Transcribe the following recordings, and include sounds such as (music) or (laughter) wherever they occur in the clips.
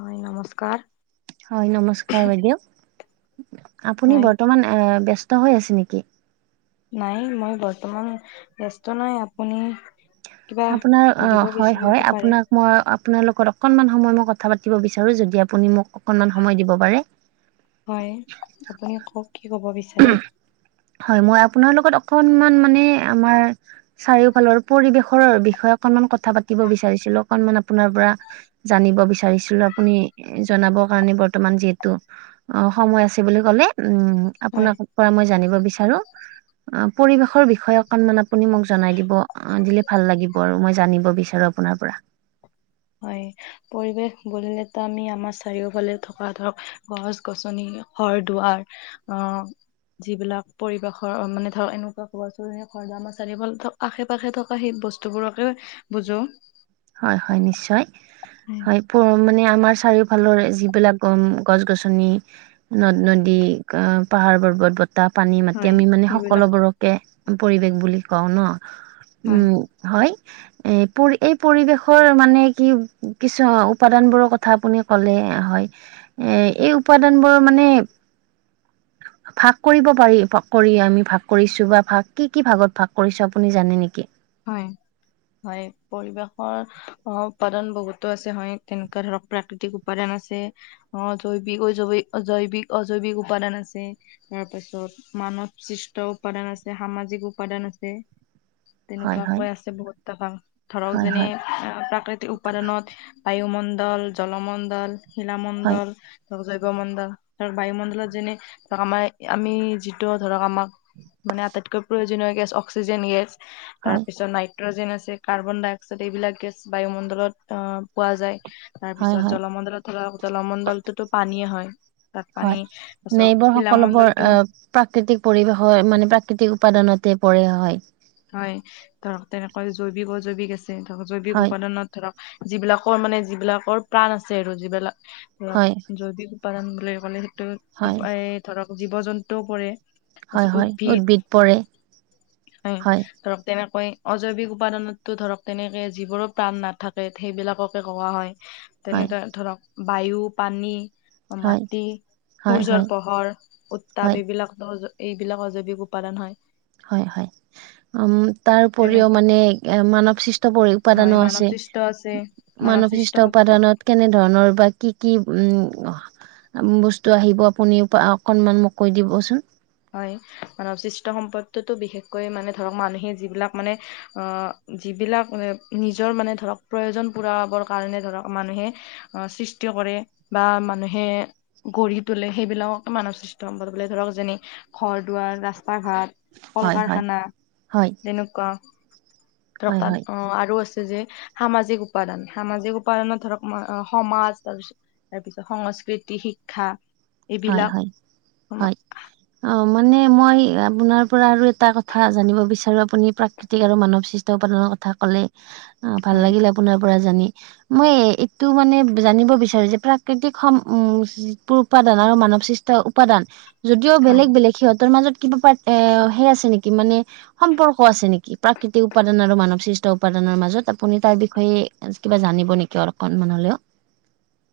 হয় নমস্কাৰ! হয় নমস্কাৰ বাইদেউ! আপুনি হয় বৰ্তমান ব্যস্ত হৈ আছে নেকি? নাই মই বৰ্তমান ব্যস্ত নাই। আপুনি? কিবা আপোনাৰ সুধিব অ' হয় বিচাৰে হয়, যদি পাৰে আপোনাক মই আপোনাৰ লগত অকণমান সময় মই কথা পাতিব বিচাৰো। যদি আপুনি মোক অকণমান সময় দিব পাৰে? হয় আপুনি কওক কি ক'ব বিচা হয় মই আপোনাৰ লগত অকনমান মানে আমাৰ চাৰিওফালৰ পৰিৱেশৰ বিষয়ে অকনমান কথা পাতিব বিচাৰিছিলো। অকণমান আপোনাৰ পৰা জানিব বিচাৰিছিলো। আপুনি জনাব (unintelligible) বৰ্তমান যিহেতু অ' সময় আছে বুলি কলে! উম, হয়। আপোনাৰ পৰা মই জানিব বিচাৰো। অ' পৰিবেশৰ বিষয়ে অকণমান আপুনি মোক জনাই দিব, দিলে ভাল লাগিব আৰু মই জানিব বিচাৰো আ আপোনাৰ পৰা। হয়, পৰিৱেশ বুলিলেতো আমি আমাৰ চাৰিওফালে থকা ধৰক গছ-গছনি ঘৰ-দুৱাৰ, অ'। যিবিলাক পৰিৱেশৰ মানে ধৰক এনেকুৱা (unintelligible) আশে-পাশে থকা সেই বস্তুবোৰকে বুজোঁ। হয়, হয়, নিশ্চয়। হয়! অ'! মানে, আমাৰ চাৰিওফালৰ যিবিলাক, উম! গছ-গছনি, নদ-নদী, অ' পাহাৰ-পৰ্বত, ব বতাহ, পানী-মাটি হয় আমি মানে, সেইবিলাক সকলোবোৰকে পৰিৱেশ বুলি কওঁ ন', হয় উম। হয়, এই পৰি, এই পৰিবেশৰ মানে, কি-কিছু উপাদানবোৰৰ কথা আপুনি ক'লে, হয়। এ, এই উপাদানবোৰ মানে, ভাগ কৰিব পাৰি, কৰি আমি ভাগ কৰিছোঁ বা ভাগ, কি কি ভাগত ভাগ কৰিছোঁ, আপুনি জানে নেকি? হয়! হয়, পৰিৱেশৰ উপাদান বহুতো আছে, হয়। কেনেকুৱা ধৰক, প্ৰাকৃতিক উপাদান আছে। অ' জৈৱিক-অজৈৱিক, জৈৱিক-অজৈৱিক উপাদান আছে। তাৰপাছত, মানৱসৃষ্ট উপাদান আছে, সামাজিক উপাদান আছে। হয় হয় তেনেকুৱাকৈ আছে, (unintelligible) ধৰক হয় যেনে, হয় প্ৰাকৃতিক উপাদনত, বায়ুমণ্ডল, জলমণ্ডল, হয় শিলামণ্ডল, জৈৱমণ্ডল, আৰু বায়ুমণ্ডলত যেনে, ধৰক আমাৰ, আমি যিটো ধৰক, আমাক মানে, আটাইতকৈ প্ৰয়োজনীয় গেছ, অক্সিজেন গেছ। তাৰপিছত, নাইট্ৰজেন আছে, কাৰ্বন ডাই অক্সাইড, এইবিলাক গেছ, বায়ুমণ্ডলত আঁ পোৱা যায়। হয় হয় তাৰপিছত, হয় জলমণ্ডলত ধৰক, জলমণ্ডলটোতো পানীয়ে হয়। তাত হয় পানী, মানে (unintelligible) এইবোৰ সকলোবোৰ শিলামণ্ডলটো আহ প্ৰাকৃতিক পৰিৱেশ হয়। মানে, প্ৰাকৃতিক উপাদানতে পৰে, হয়। হয়! ধৰক, তেনেকৈ জৈৱিক-অজৈৱিক আছে। ধৰক, জৈৱিক হয় উপাদানত ধৰক, যিবিলাকৰ মানে, যিবিলাকৰ প্ৰাণ আছে আৰু যিবিলাক ধৰক, হয় জৈৱিক উপাদান বুলি ক'লে, সেইটো। হয় এই ধৰক, জীৱ-জন্তুও পৰে। হয়, হয়! উদ্ভিদ পৰে, হয়। ধৰক তেনেকৈ, অজৈৱিক উপাদানতো ধৰক, তেনেকে যিবোৰৰ প্ৰাণ নাথাকে, সেইবিলাকক কোৱা হয়। হয় তেনেদৰে ধৰক, বায়ু, পানী, হয় মাটি, হয় সূৰ্যৰ হয় পোহৰ, উত্তাপ, হয় এইবিলাকতো এইবিলাকো জৈৱিক উপাদান হয়। হয়, হয়। উম, তাৰ উপৰিও তেনেকে মানে, এ, মানৱ সৃষ্ট পৰি, হয় উপাদানো মানৱ আছে। সৃষ্ট আছে মানৱ সৃষ্ট মানৱসৃষ্ট সম্পদ উপাদানত, কেনে ধৰণৰ বা কি-কি, উম! বস্তু আহিব, আপুনি অকনমান মোক কৈ দিবচোন। হয়, মানৱ সৃষ্ট সম্পদটোতো, বিশেষকৈ মানে, ধৰক মানুহে যিবিলাক মানে, অ' যিবিলাক, নিজৰ মানে ধৰক, প্ৰয়োজন পূৰাবৰ কাৰণে ধৰক, মানুহে অ' সৃষ্টি কৰে। বা মানুহে, গঢ়ি তোলে। সেইবিলাককে মানৱসৃষ্ট সম্পদ বোলে। ধৰক যেনে ঘৰ-দুৱাৰ, ৰাস্তা-ঘাট, হয় হয় কল-কাৰখানা, হয় তেনেকুৱা। ধৰক, হয় হয় তাত অ'! আৰু আছে। যে সামাজিক উপাদান, সামাজিক উপাদানত ধৰক, সমাজ। তাৰপিছত, তাৰপিছত, সংস্কৃতি, শিক্ষা। হয়, এইবিলাক হয়, হয়। অ'! মানে, মই আপোনাৰ পৰা আৰু এটা কথা জানিব বিচাৰোঁ, আপুনি প্ৰা কৃতিক আৰু মানৱ সৃষ্ট উৎপাদনৰ কথা ক'লে, ভাল হয় লাগিল, আপোনাৰ পৰা জানি। মই, এইটো মানে, জানিব বিচাৰোঁ যে, প্ৰাকৃতিক সম, (unintelligible) আৰু মানৱসৃষ্ট উপাদান, যদিও হয় বেলেগ-বেলেগ। সিহঁতৰ মাজত কিবা পাৰ এ সেই আছে নেকি মানে সম্পৰ্ক আছে নেকি প্ৰাকৃতিক উপাদান আৰু মানৱ সৃষ্ট উপাদানৰ মাজত? আপুনি তাৰ বিষয়ে কিবা জানিব নেকি অকনমান হলেও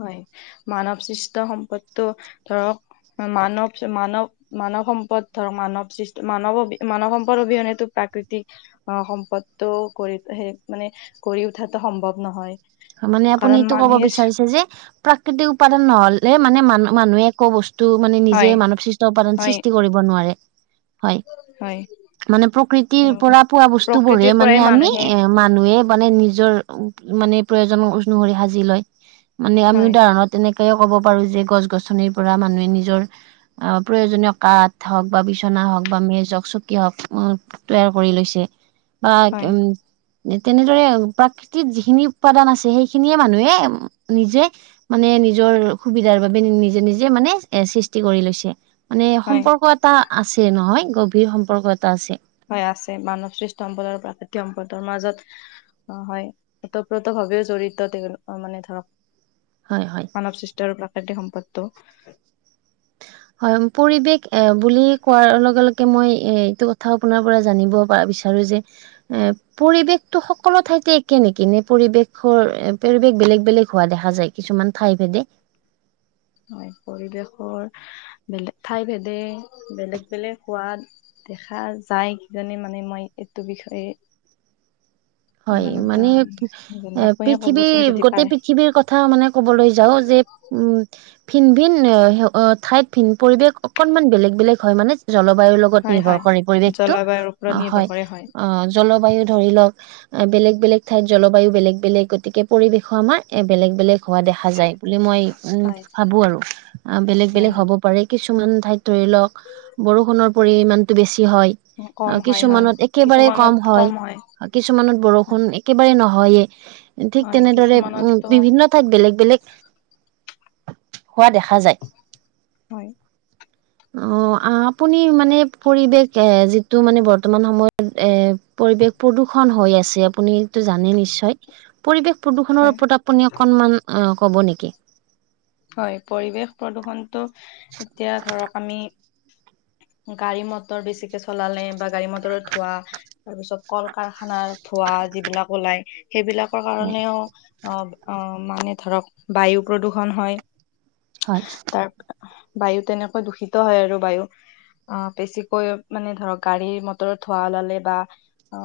হয় মানৱ সৃষ্ট সম্পদটো ধৰক মানৱ মানৱ মানৱ সম্পদ ধৰক মানৱ সৃষ্ট মানৱ অবি মানৱ সম্পদ অবিহনেটো প্ৰাকৃতিক অ সম্পদটো গঢ়ি সে মানে গঢ়ি উঠাটো সম্ভৱ নহয় মানে আপুনি কাৰণ এইটো কব মানুহে বিচাৰিছে যে প্ৰাকৃতিক উপাদান নহলে মানে মানু মানুহে একো বস্ স্তু মানে নিজে হয় মানৱ সৃষ্ট উপাদান হয় সৃষ্টি কৰিব নোৱাৰে হয় হয় মানে প্ৰকৃতিৰ তেনেকুৱা পৰা পোৱা বস্তুবোৰে প্ৰকৃতিৰ পৰাই মানে আমি মানুহে এ মানুহে মানে নিজৰ মানে প্ৰয়োজন অনুসৰি সাজি লয় মানে আমি হয় উদাহৰণত তেনেকে ক'ব পাৰো যে গছ গছনিৰ পৰা মানুহে নিজৰ আহ প্ৰয়োজনীয় কাঠ হক বা বিচনা হক বা মেজ হক, চকী হক তৈয়াৰ কৰি লৈছে বা হয় উম তেনেদৰে প্ৰাকৃতিক যিখিনি উপাদান আছে সেইখিনিয়ে মানুহে নিজে মানে নিজৰ সুবিধাৰ বাবে নিজে নিজে মানে এ সৃষ্টি কৰি লৈছে মানে হয় সম্পৰ্ক এটা আছে নহয় গভীৰ সম্পৰ্ক এটা আছে হয় আছে মানৱ সৃষ্ট সম্পদৰ, প্ৰাকৃতিক সম্পদৰ মাজত অ হয় অতঃপ্ৰত ভাৱেও জড়িত তেও মানে ধৰক হয় হয়। মানৱ সৃষ্ট আৰু প্ৰাকৃতিক সম্পদটো হয় পৰিৱেশ এ বুলি কোৱাৰ লগে লগে মই এ এইটো কথা আপোনাৰ পৰা জানিব পা বিছা ৰো যে এ পৰিৱেশটো সকলো ঠাইতে একে নেকি নে পৰিৱেশৰ এ পৰিৱেশ বেলেগ বেলেগ হোৱা দেখা যায় কিছুমান ঠাইভেদে হয় পৰিৱেশৰ বেলেগ ঠাই ভেদে বেলেগ বেলেগ হোৱা দেখা যায় কিজানি মানে মই এইটো বিষয়ে হয় ইমান এটা মানে জনা এ আপুনিয়ে ক'বচোন পৃথিৱীৰ যদি গোটেই পাৰে পৃথিৱীৰ কথা মানে ক'বলৈ যাওঁ যে উম ভিন ভিন এ ঠাইত ভিন পৰিবেশ অকনমান বেলেগ বেলেগ হয় মানে জলবায়ুৰ লগত হয় নিৰ্ভৰ হয় কৰে পৰিৱেশটো জলবায়ুৰ ওপৰত অ নিৰ্ভৰ হয় কৰে অ জলবায়ু ধৰিলক বেলেগ বেলেগ ঠাইত জলবায়ু বেলেগ বেলেগ গতিকে পৰিৱেশো আমাৰ এ বেলেগ বেলেগ হোৱা দেখা যায় বুলি মই উম হয় ভাবো আৰু আ বেলেগ হয় বেলেগ হয় হ'ব পাৰে কিছুমান ঠাইত ধৰি লওক বৰষুণৰ পৰিমাণটো বেছি হয় অ কম হয় হয় কিছুমানত একেবাৰে কম কিছুমানত হয় কিছুমানত বৰষুণ হয় একেবাৰে নহয়ে। ঠিক হয় তেনেদৰে উম কিছুমানতো বিভিন্ন ঠাইত বেলেগ বেলেগ হোৱা দেখা যায়। হয় (inaudible) অ আপুনি মানে পৰিৱেশ এ যিটো মানে বৰ্তমান সময়ত এ পৰিৱেশ প্ৰদূ খন হৈ আছে আপুনিটো জানেই নিশ্চয় পৰিৱেশ প্ৰদূষণৰ হয় ওপৰত আপ পুনি অকণমান অ ক'ব নেকি হয় পৰিৱেশ প্ৰদূষণটো এতিয়া ধৰক আমি গাড়ী মটৰ বেছিকে চলালে বা গাড়ী মটৰত ধোৱা তাৰ পিছত কল কাৰখানাৰ ধোঁৱা যিবিলাক ওলাই সেইবিলাক ৰ কাৰণেও অ অ মানে ধৰক বায়ু প্ৰদূৰষণ হয় হয়, তাৰ বায়ু তেনেকৈ দূষিত হয় আৰু বায়ু অ বেছিকৈ মানে ধৰক গাড়ীৰ মটৰত ধোঁৱা ওলালে বা অ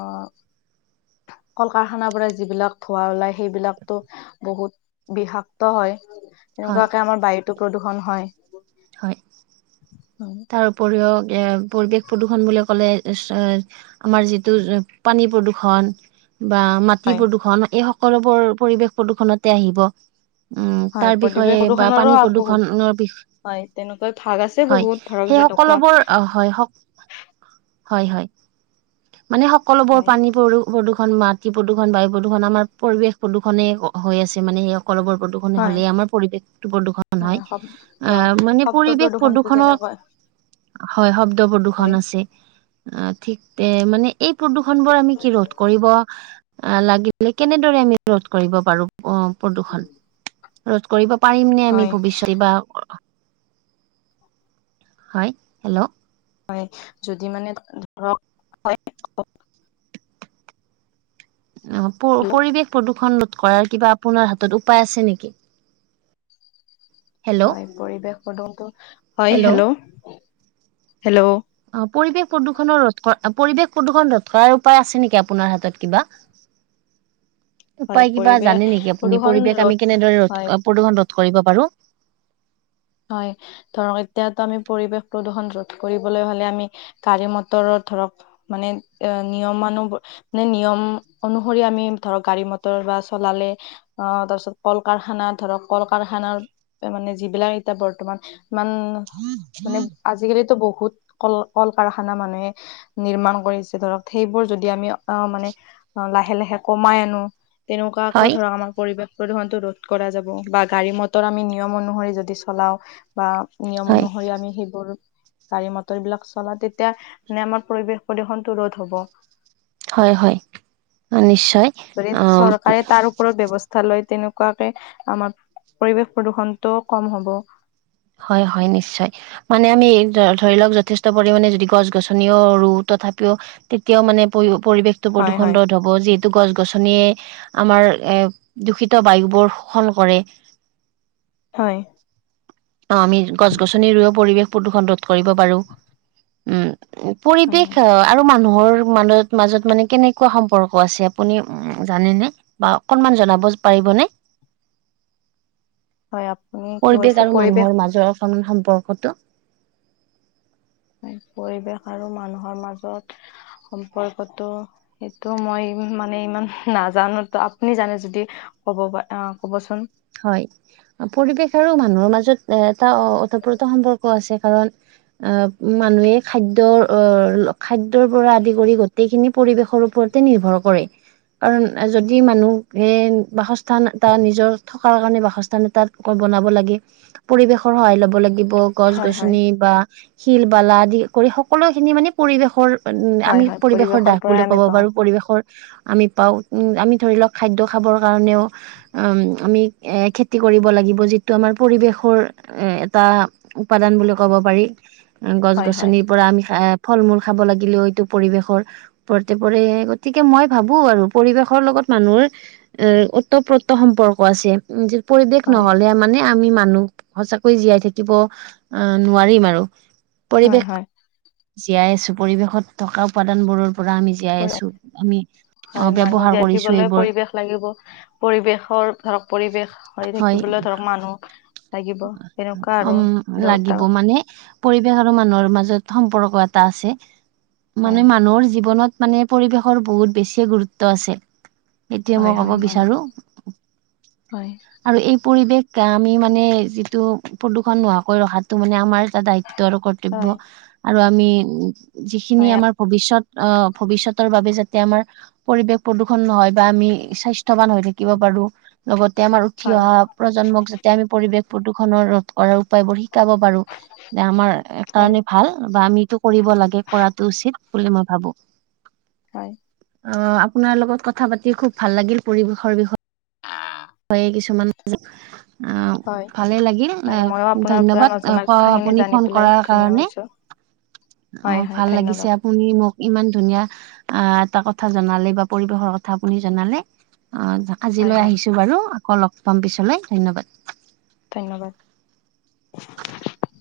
কল-কাৰখানাৰ পৰা যিবিলাক ধোঁৱা ওলাই সেইবিলাকতো বহুত বিষাক্ত হয় হয়, তেনেকুৱাকে আমাৰ বায়ুতো প্ৰদূৰষণ হয়। হয় উ তাৰ উপৰিও এ পৰিৱেশ প্ৰদূষণ বুলি ক'লে তাৰ পিছত আমাৰ যিটো পানী প্ৰদূষন বা মাটি হয় প্ৰদূষণ এই সক কলোবোৰ পৰিৱেশ প্ৰদূষণতে আহিব। উম হয় তাৰ প্ৰতিৱেশ বিষয়ে বা প্ৰদূষণৰো পানী বহুত প্ৰদূষণৰ বিষ হয় তেনেকৈ ভাগ আছে হয় বহুত ধৰক সেই যেনেকুৱা সকলোবোৰ অ হয় স হয় হয় মানে সকলোবোৰ হয়। পানী পদূ প্ৰদূৰষণ, মাটি প্ৰদূষণ, বায়ু প্ৰদূৰণ আমাৰ পৰিৱেশ প্ৰদূষণে হৈ আছে মানে সেই স কলোবোৰ প্ৰদূষণে হয় হ'লে আমাৰ পৰিৱেশটো প্ৰদূষণ হয়। শব ধৰক আহ মানে শব্দ পৰিৱেশ প্ৰদূষণটো প্ৰদূৰ্ষনৰ যেনেকুৱা হয় শব্দ হয় প্ৰদূৰ্ষন আছে। অ ঠিক তে মানে এই প্ৰদূষন বোৰ আমি কি ৰোধ কৰিব লাগিলে কেনেদৰে আমি ৰোধ কৰিব পাৰো অ প্ৰদূষন? ৰোধ কৰিব পাৰিম নে আমি হয় ভৱিষ্যতে বা হয় হেল্ল' হয় যদি মানে ধৰক হয় অ প পৰিৱেশ প্ৰদূষণ ৰোধ কৰাৰ কিবা আপোনাৰ হাতত উপায় আছে নেকি? হেল্ল' হয় পৰিৱেশ প্ৰদূষণটো হয় হেল্ল' হেল্ল' হেল্ল' অ পৰিৱেশ প্ৰদূষণৰ ৰোধ কৰা পৰিৱেশ প্ৰদূষণ ৰোধ কৰাৰ উপায় আছে নেকি আপোনাৰ হাতত কিবা? হয় উপায় কিবা পৰিৱেশ জানে নেকি আপুনি প্ৰদূষণ পৰিৱেশ ৰোধ আমি কেনেদৰে হয় ৰোধ প্ৰদূষণ ৰোধ কৰিব পাৰো হয় ধৰক এতিয়াতো আমি পৰিৱেশ প্ৰদূষণ ৰোধ কৰিবলৈ হলে আমি গাড়ী মটৰত ধৰক মানে এ নিয়মানু ব মানে নিয়ম অনুসৰি আমি ধৰক গাড়ী মটৰ বা চলালে অ তাৰপিছত কল কাৰখানা ধৰক কল কাৰখানাৰ মানে যিবিলাক এতিয়া বৰ্তমান ইমান মানে আজি-কালিতো বহুত কল কল কাৰখানা মানুহে নিৰ্মাণ কৰিছে ধৰক সেইবোৰ যদি আমি অ', মানে অ', লাহে লাহে কমাই আনো তেনেকুৱাকৈ হয় ধৰক আমাৰ পৰিৱেশ প্ৰদূষণ টো ৰোধ কৰা যাব বা গাড়ী মটৰ আমি নিয়ম অনুসৰি যদি চলাওঁ বা নিয়ম হয় অনুসৰি আমি সিবোৰো গাড়ী, মটৰ বিলাক চলা তেতিয়া নিয়মত পৰিৱেশ প্ৰদূষণটো ৰোধ হ'ব। হয় হয়, নিশ্চয় যদি অ' চৰকাৰে তাৰ ওপৰত ব্যৱস্থা লৈ তেনেকুৱাকে আমাৰ পৰিৱেশ প্ৰদূ্ষনটো ক'ম হ'ব। হয় হয় নিশ্চয় মানে আমি এই ধৰি লক যথেষ্ট পৰিমাণে যদি গছ-গছনিও ৰুও তথাপিও তেতিয়াও মানে পৰি-পৰিৱেশ হয় প্ৰদূষণ হয় ৰোধ হ'ব যিটো গছ-গছনিয়ে আমাৰ এ দূষিত বায়ু বোৰ শোষণ কৰে। হয়। অ', আমি গছ-গছনি ৰুইয়ো পৰিৱেশ প্ৰদূষণ ৰোধ কৰিব পাৰো উম। উ হয় পৰিৱেশ হয় অ', আৰু মানুহৰ মাজত মাজত মানে কেনেকুৱা সম্পৰ্ক আছে আপুনি উ জানেনে? বা অকনমান জনাব পাৰিবনে। হয় আপুনি কি পৰিৱেশ কৈছে আৰু মানুহৰ মাজৰ অকমান সম্পৰ্কটো। হয় পৰিৱেশ আৰু মানুহৰ মাজত, সম্পৰ্কটো সেইটো মই মানে ইমান নাজানো, ত আপুনি জানে যদি ক'ব পাৰে অ', ক'ব চোন। হয়। পৰিৱেশ আৰু মানুহৰ মাজত এ এটা ওতঃপ্ৰত সম্পৰ্ক আছে কাৰণ অ', মানুহে খাদ্যৰ অ', খাদ্যৰ পৰা আদি কৰি গোটেইখিনি পৰিৱেশৰ ওপৰতে নিৰ্ভৰ কৰে। কাৰণ যদি মানুহে বাসস্থান এটা নিজৰ থকাৰ কাৰণে বাসস্থান এটাত বনাব লাগে, পৰিবেশৰ সহায় ল'ব লাগিব। গছ, হয় হয় গছনি বা শিল, বালা আদি কৰি সকলো খিনি মানে পৰিৱেশৰ উম হয় আমি হয় পৰিৱেশৰ দাগ পৰাই বুলি আমি ক'ব পাওঁ পাৰো পৰিৱেশৰ। আমি পাও, উম আমি ধৰি লওক খাদ্য খাবৰ কাৰণেও উম আমি এ খেতি কৰিব লাগিব যিটো আমাৰ পৰিৱেশৰ উম এটা উপাদান বুলি ক'ব পাৰি, গছ, হয় হয় গছনি পৰা আমি ফ'ল মূল খাব লাগিলেও এইটো পৰিৱেশৰ। পৰতে পৰে, গতিকে মই ভাবো আৰু পৰিবেশৰ লগত মানুহৰ এ ওতঃপ্ৰত সম্পৰ্ক আছে পৰিৱেশ হয় নহ'লে মানে আমি মানুহ, সঁচাকৈয় জীয়াই থাকিব আহ নোৱাৰিম আৰু, হয় পৰিৱেশ হয় জীয়াই আছো পৰিৱেশত থকা উপাদান বোৰৰ পৰা আমি। জীয়াই আছো আমি হয় অ', মানুহ ব্যৱহাৰ জীয়াই কৰিছো থাকিবলৈ এইবোৰ। পৰিৱেশ লাগিব, পৰিৱেশৰ ধৰক পৰিৱেশ হৈ হয় থাকিবলৈ ধৰক মানুহ লাগিব তেনেকুৱা উম আৰু লাগিব দুটা। মানে পৰিৱেশ আৰু মানুহৰ মাজত সম্পৰ্ক এটা আছে, হয় মানে মানুহৰ জীৱনত মানে পৰিৱেশৰ বহুত বেছিয়ে গুৰুত্ব আছে। এতিয়া হয় মই ক'ব হয় মানুহ বিচাৰো। হয় আৰু এই পৰিৱেশ আমি মানে যিটো প্ৰদূষণ নোহোৱাকৈ ৰখা যিটো মানে আমাৰ এটা দায়িত্ব আৰু হয় কৰ্তব্য, আৰু আমি যিখিনি হয় আমাৰ ভৱিষ্যৎ আহ ভৱিষ্যতৰ বাবে যাতে আমাৰ পৰিৱেশ প্ৰদূষণ নহয় বা আমি স্বাস্থ্যৱান হৈ থাকিব পাৰো লগতে আমাৰ উঠি হয় অহা প্ৰজন্মক যাতে আমি পৰিৱেশ প্ৰদূষণৰ ৰোধ কৰা উপায়বোৰ শিকাব পাৰো, যে আমাৰ এক হয় কাৰণে ভাল বা আমিটো কৰিব লাগে কৰাটো উচিত বুলি মই ভাবো। হ'য় অ, আপোনাৰ লগত কথা পাতি খুব ভাল লাগিল পৰিৱেশৰ বিষয়ে। হ'য় কিছুমান আ' হয় ভালেই লাগিল হয় ময়ো আপোনাৰ পৰা ধন্যবাদ, নজনা কথাখিনি আপুনি জানি ফোন পেলাই কৰাৰ ধন্য কাৰণে। হৈছো অ, হয় হয় ভাল লাগিছে। ধন্যবাদ শুনি, মোক ইমান ধুনীয়াঁ অ এটা কথা জনালে বা পৰিৱেশৰ কথা আপুনি জনালে। অ, হয় আজিলৈ হয় আহিছোঁ বাৰু। আকৌ লগ পাম পিছলৈ ধন্যবাদ। ধন্যবাদ (inaudible)